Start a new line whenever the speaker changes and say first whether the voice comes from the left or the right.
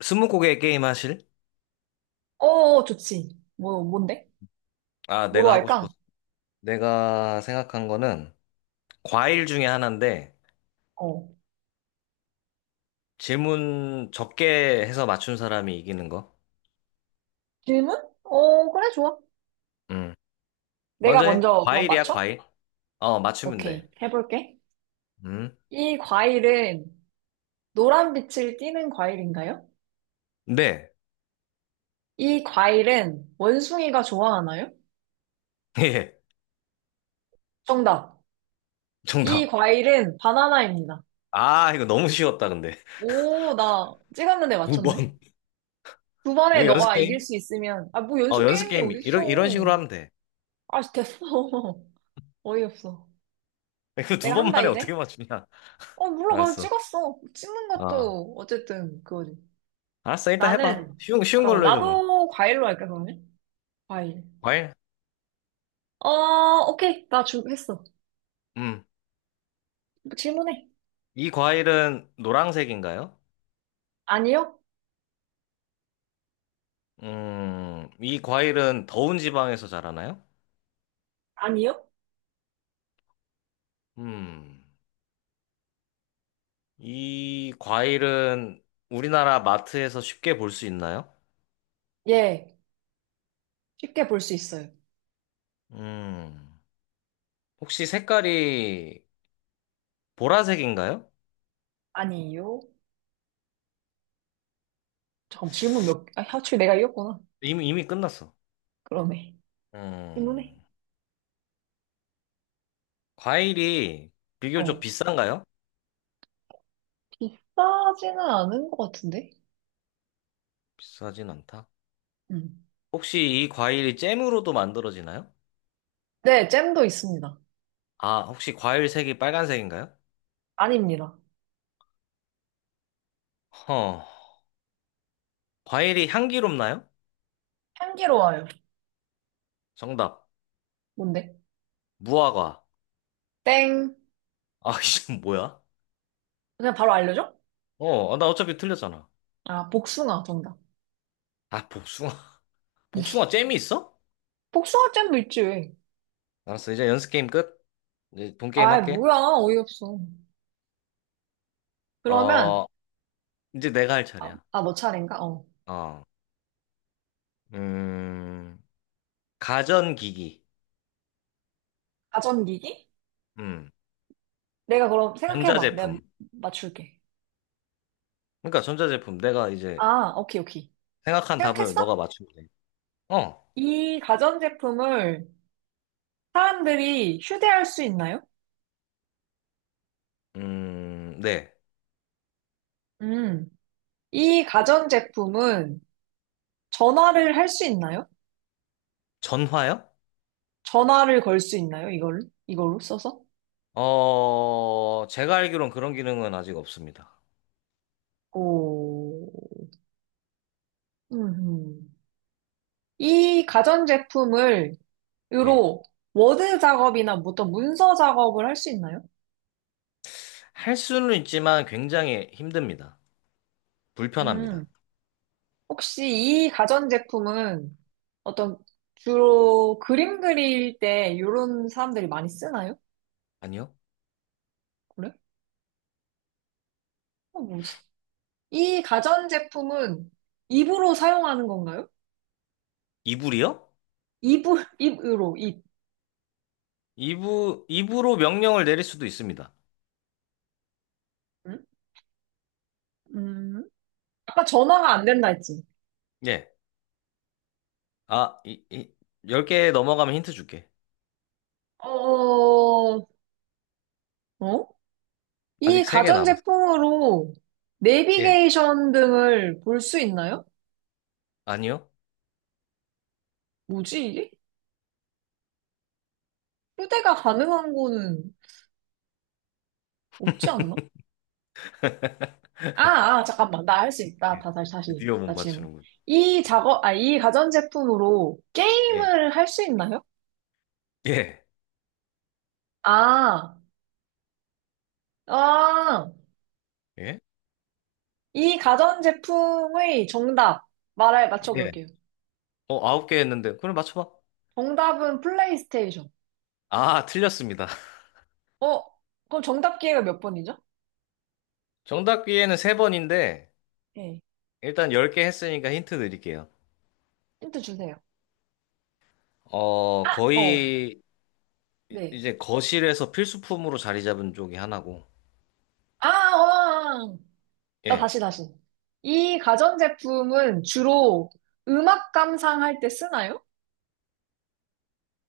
left: 스무고개 게임 하실?
right: 어, 어, 어, 좋지. 뭔데?
left: 아,
right: 뭐로
left: 내가 하고
right: 할까?
left: 싶어서. 내가 생각한 거는 과일 중에 하나인데
right: 어.
left: 질문 적게 해서 맞춘 사람이 이기는 거.
right: 질문? 어, 그래, 좋아.
left: 음.
right: 내가
left: 먼저 해.
right: 먼저 그럼
left: 과일이야,
right: 맞춰?
left: 과일. 어, 맞추면
right: 오케이.
left: 돼.
right: 해볼게.
left: 음.
right: 이 과일은 노란 빛을 띠는 과일인가요?
left: 네.
right: 이 과일은 원숭이가 좋아하나요?
left: 예.
right: 정답. 이
left: 정답.
right: 과일은 바나나입니다.
left: 아, 이거 너무 쉬웠다, 근데.
right: 오, 나 찍었는데
left: 두
right: 맞췄네.
left: 번.
right: 두 번에
left: 이거 연습
right: 너가 이길
left: 게임?
right: 수 있으면, 아, 뭐
left: 어,
right: 연습
left: 연습
right: 게임이
left: 게임. 이런, 이런
right: 어딨어.
left: 식으로 하면 돼.
right: 아, 됐어. 어이없어.
left: 이거 두
right: 내가
left: 번
right: 한다,
left: 만에 어떻게
right: 이제.
left: 맞추냐.
right: 어, 몰라. 그냥
left: 알았어.
right: 찍었어. 찍는
left: 아.
right: 것도 어쨌든 그거지.
left: 알았어, 일단 해봐.
right: 나는,
left: 쉬운
right: 잠깐만.
left: 걸로 해줘, 그럼.
right: 나도 과일로 할까, 그러면? 과일.
left: 과일?
right: 어, 오케이. 나 했어.
left: 음.
right: 질문해.
left: 이 과일은 노란색인가요?
right: 아니요?
left: 이 과일은 더운 지방에서 자라나요?
right: 아니요?
left: 음, 이 과일은 우리나라 마트에서 쉽게 볼 수 있나요?
right: 예. 쉽게 볼 수 있어요.
left: 음, 혹시 색깔이 보라색인가요?
right: 아니요? 잠깐, 질문 아, 하추 내가 이겼구나.
left: 이미 끝났어.
right: 그러네. 질문해.
left: 음, 과일이 비교적
right: 어.
left: 비싼가요?
right: 비싸지는 않은 것 같은데?
left: 비싸진 않다.
right: 음.
left: 혹시 이 과일이 잼으로도 만들어지나요?
right: 네, 잼도 있습니다.
left: 아, 혹시 과일 색이 빨간색인가요?
right: 아닙니다.
left: 허, 과일이 향기롭나요?
right: 향기로워요.
left: 정답,
right: 뭔데?
left: 무화과.
right: 땡.
left: 아, 이건 뭐야?
right: 그냥 바로 알려줘?
left: 어, 아, 나 어차피 틀렸잖아.
right: 아, 복숭아 정답.
left: 아, 복숭아. 복숭아 잼이 있어?
right: 복숭아잼도 있지,
left: 알았어, 이제 연습 게임 끝. 이제 본 게임
right: 아이,
left: 할게.
right: 뭐야, 어이없어. 그러면,
left: 어, 이제 내가 할
right: 아,
left: 차례야.
right: 아, 너 차례인가? 어.
left: 어, 음, 가전기기.
right: 가전기기?
left: 음,
right: 내가 그럼 생각해봐. 내가
left: 전자제품.
right: 맞출게.
left: 그러니까 전자제품. 내가 이제
right: 아, 오케이, 오케이.
left: 생각한 답을
right: 생각했어?
left: 너가 맞추면 돼. 어,
right: 이 가전제품을 사람들이 휴대할 수 있나요?
left: 네.
right: 음. 이 가전제품은 전화를 할 수 있나요?
left: 전화요?
right: 전화를 걸 수 있나요? 이걸로 써서?
left: 어, 제가 알기론 그런 기능은 아직 없습니다.
right: 오. 음. 이 가전제품을 으
left: 예.
right: 로 워드 작업이나 뭐 어떤 문서 작업을 할 수 있나요?
left: 할 수는 있지만 굉장히 힘듭니다. 불편합니다.
right: 음, 혹시 이 가전제품은 어떤 주로 그림 그릴 때 이런 사람들이 많이 쓰나요?
left: 아니요?
right: 그래? 어, 뭐지? 이 가전제품은 입으로 사용하는 건가요?
left: 이불이요?
right: 입을, 입으로, 입.
left: 2부, 2부로 명령을 내릴 수도 있습니다.
right: 응? 음, 아까 전화가 안 된다 했지?
left: 예. 아, 10개 넘어가면 힌트 줄게.
right: 어, 어? 어? 이
left: 아직 3개 남았어.
right: 가전제품으로
left: 예.
right: 내비게이션 등을 볼 수 있나요?
left: 아니요?
right: 뭐지, 이게? 후대가 가능한 거는 없지 않나? 아, 아, 잠깐만. 나 할 수 있다.
left: 예.
right: 다시, 다시.
left: 드디어 못
right: 나 질문.
left: 맞추는군. 음.
right: 이 가전제품으로
left: 예.
right: 게임을 할 수 있나요?
left: 예.
right: 아, 아,
left: 예?
right: 이 가전제품의 정답. 말해,
left: 예.
right: 맞춰볼게요.
left: 어, 9개 했는데. 그럼 맞춰봐.
right: 정답은 플레이스테이션.
left: 아, 틀렸습니다.
right: 어, 그럼 정답 기회가 몇 번이죠?
left: 정답 기회는 3번인데,
right: 예.
left: 일단 10개 했으니까 힌트 드릴게요.
right: 힌트 주세요.
left: 어,
right: 어,
left: 거의, 이-
right: 네.
left: 이제 거실에서 필수품으로 자리 잡은 쪽이 하나고,
right: 아, 어, 아. 아. 나
left: 예.
right: 다시, 다시. 이 가전제품은 주로 음악 감상할 때 쓰나요?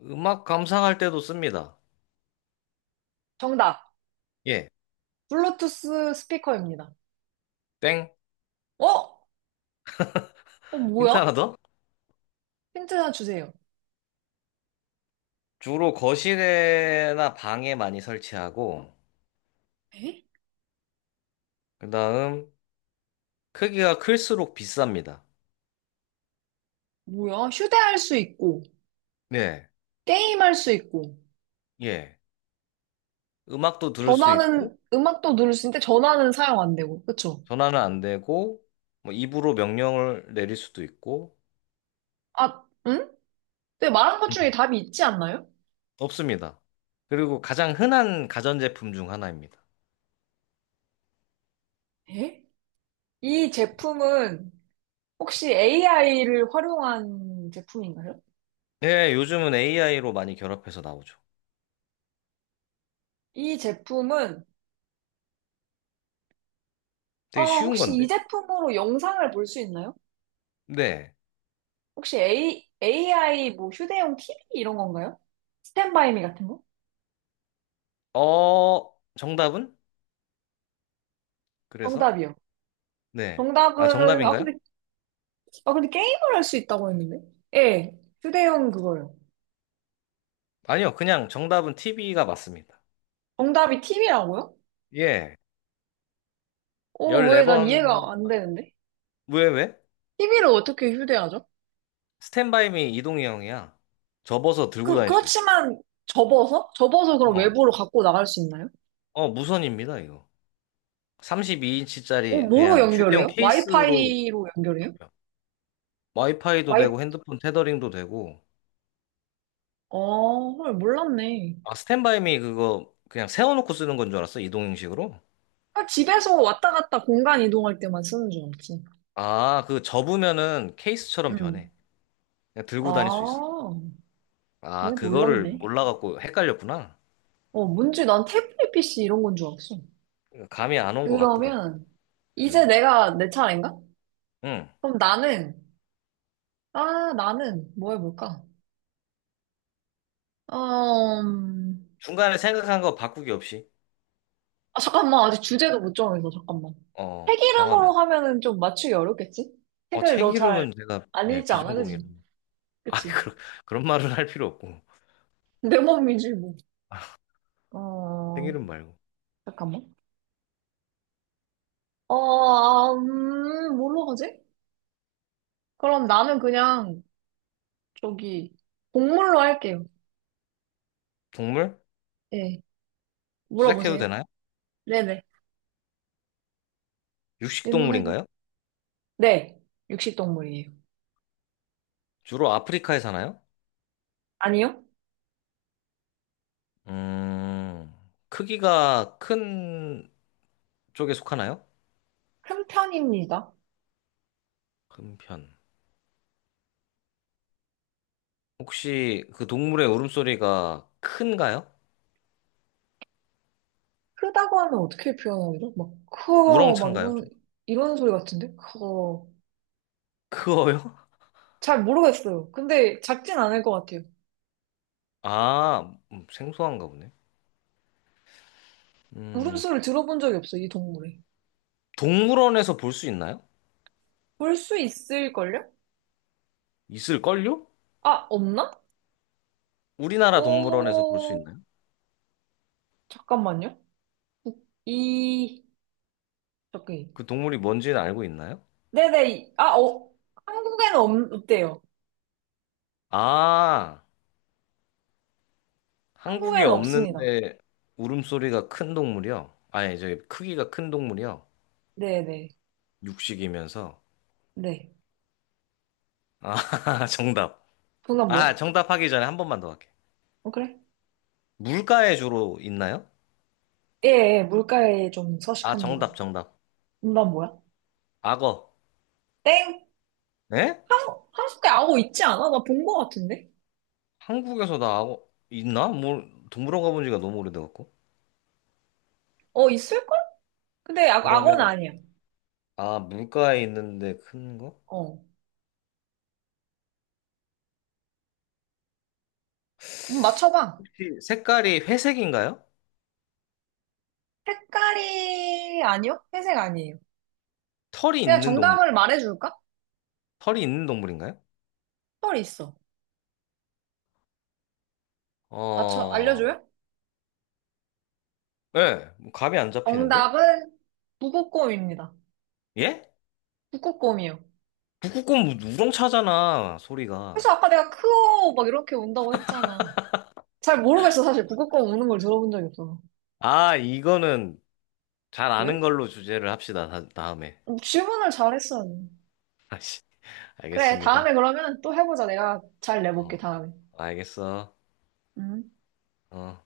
left: 음악 감상할 때도 씁니다.
right: 정답.
left: 예.
right: 블루투스 스피커입니다.
left: 땡.
right: 어? 어,
left: 힌트
right: 뭐야?
left: 하나 더?
right: 힌트 하나 주세요.
left: 주로 거실에나 방에 많이 설치하고,
right: 에?
left: 그 다음, 크기가 클수록 비쌉니다.
right: 뭐야? 휴대할 수 있고,
left: 네,
right: 게임할 수 있고,
left: 예. 음악도 들을 수 있고,
right: 전화는, 음악도 누를 수 있는데 전화는 사용 안 되고, 그쵸?
left: 전화는 안 되고, 뭐 입으로 명령을 내릴 수도 있고,
right: 아, 응? 근데 말한 것 중에
left: 음,
right: 답이 있지 않나요?
left: 없습니다. 그리고 가장 흔한 가전제품 중 하나입니다.
right: 에? 이 제품은 혹시 AI를 활용한 제품인가요?
left: 네, 요즘은 AI로 많이 결합해서 나오죠.
right: 이 제품은,
left: 되게 쉬운
right: 혹시
left: 건데?
right: 이 제품으로 영상을 볼 수 있나요?
left: 네.
right: 혹시 AI 뭐 휴대용 TV 이런 건가요? 스탠바이미 같은 거?
left: 어, 정답은? 그래서?
right: 정답이요.
left: 네. 아,
right: 정답은, 아,
left: 정답인가요?
right: 근데, 아, 근데 게임을 할 수 있다고 했는데? 예, 휴대용 그거요.
left: 아니요, 그냥 정답은 TV가 맞습니다.
right: 정답이 TV라고요?
left: 예.
right: 어, 왜 난
left: 14번.
right: 이해가 안 되는데?
left: 왜?
right: TV를 어떻게 휴대하죠?
left: 스탠바이미 이동희 형이야. 접어서 들고
right: 그,
left: 다닐 수 있어.
right: 그렇지만 접어서? 접어서 그럼
left: 어.
right: 외부로 갖고 나갈 수 있나요?
left: 어, 무선입니다, 이거.
right: 어,
left: 32인치짜리
right: 뭐로
left: 그냥 휴대용
right: 연결해요?
left: 케이스로
right: 와이파이로 연결해요?
left: 잡혀. 와이파이도
right: 와이,
left: 되고 핸드폰 테더링도 되고.
right: 어, 헐, 몰랐네.
left: 아, 스탠바이미 그거 그냥 세워놓고 쓰는 건 줄 알았어, 이동형식으로?
right: 아, 집에서 왔다 갔다 공간 이동할 때만 쓰는 줄 알았지.
left: 아, 그 접으면은 케이스처럼
right: 음.
left: 변해. 그냥 들고 다닐 수 있어.
right: 아, 네,
left: 아, 그거를
right: 몰랐네.
left: 몰라갖고 헷갈렸구나.
right: 어, 뭔지 난 태블릿 PC 이런 건 줄 알았어.
left: 감이 안 온 것 같더라고.
right: 그러면 이제
left: 음.
right: 내가 내 차례인가?
left: 응.
right: 그럼 나는 뭐 해볼까? 어, 음,
left: 중간에 생각한 거 바꾸기 없이.
right: 아, 잠깐만 아직 주제도 못 정해서 잠깐만
left: 어,
right: 책 이름으로
left: 정하면.
right: 하면은 좀 맞추기 어렵겠지?
left: 어,
right: 책을
left: 책
right: 너 잘
left: 이름은 제가
right: 안
left: 네,
right: 읽지 않아
left: 비전공이라.
right: 그지?
left: 아,
right: 그치?
left: 그런 말은 할 필요 없고.
right: 내 몸이지 뭐.
left: 책
right: 어
left: 이름 말고.
right: 잠깐만. 뭘로 하지? 그럼 나는 그냥 저기 동물로 할게요.
left: 동물?
right: 예
left: 시작해도
right: 물어보세요.
left: 되나요?
right: 네네
left: 육식
right: 질문해줘.
left: 동물인가요?
right: 네 육식동물이에요.
left: 주로 아프리카에 사나요?
right: 아니요?
left: 음, 크기가 큰 쪽에 속하나요?
right: 큰 편입니다.
left: 큰 편. 혹시 그 동물의 울음소리가 큰가요?
right: 크다고 하면 어떻게 표현하죠? 막, 크어, 막
left: 우렁찬가요?
right: 이런,
left: 좀
right: 이런 소리 같은데? 크어.
left: 크어요?
right: 잘 모르겠어요. 근데 작진 않을 것 같아요.
left: 아, 생소한가 보네. 음,
right: 울음소리 들어본 적이 없어요, 이 동물에.
left: 동물원에서 볼 수 있나요?
right: 볼 수 있을걸요?
left: 있을걸요?
right: 아, 없나?
left: 우리나라 동물원에서 볼 수
right: 어,
left: 있나요?
right: 잠깐만요. 이, 저기.
left: 그 동물이 뭔지는 알고 있나요?
right: 네네. 아, 한국에는 없대요.
left: 아, 한국에
right: 한국에는 없습니다.
left: 없는데 울음소리가 큰 동물이요? 아니, 저 크기가 큰 동물이요?
right: 네네.
left: 육식이면서.
right: 네.
left: 아, 정답.
right: 정답 뭐야?
left: 아, 정답 하기 전에 한 번만 더 할게.
right: 어, 그래?
left: 물가에 주로 있나요?
right: 예, 예, 물가에 좀
left: 아,
right: 서식합니다.
left: 정답, 정답.
right: 정답 뭐야?
left: 악어.
right: 땡!
left: 에?
right: 한, 한국에 악어 있지 않아? 나 본 거 같은데?
left: 한국에서 나 악어 있나? 뭐, 동물원 가본 지가 너무 오래돼갖고.
right: 어, 있을걸? 근데 악어는
left: 그러면,
right: 아니야.
left: 아, 물가에 있는데 큰 거?
right: 어. 맞춰봐.
left: 혹시 색깔이 회색인가요?
right: 색깔이 아니요? 회색 아니에요.
left: 털이
right: 그냥
left: 있는 동물,
right: 정답을 말해줄까?
left: 털이 있는 동물인가요?
right: 털이 있어. 맞춰,
left: 어,
right: 알려줘요?
left: 예, 뭐 감이 안 잡히는데?
right: 정답은 북극곰입니다.
left: 예?
right: 북극곰이요.
left: 북극곰 우렁차잖아,
right: 그래서
left: 소리가.
right: 아까 내가 크오 막 이렇게 운다고 했잖아. 잘 모르겠어, 사실. 북극곰 우는 걸 들어본 적이 없어.
left: 아, 이거는 잘 아는
right: 왜?
left: 걸로 주제를 합시다, 다음에.
right: 어, 질문을 잘했어.
left: 아씨,
right: 그래,
left: 알겠습니다.
right: 다음에 그러면 또 해보자. 내가 잘 내볼게,
left: 어,
right: 다음에.
left: 알겠어.
right: 음.
left: 어.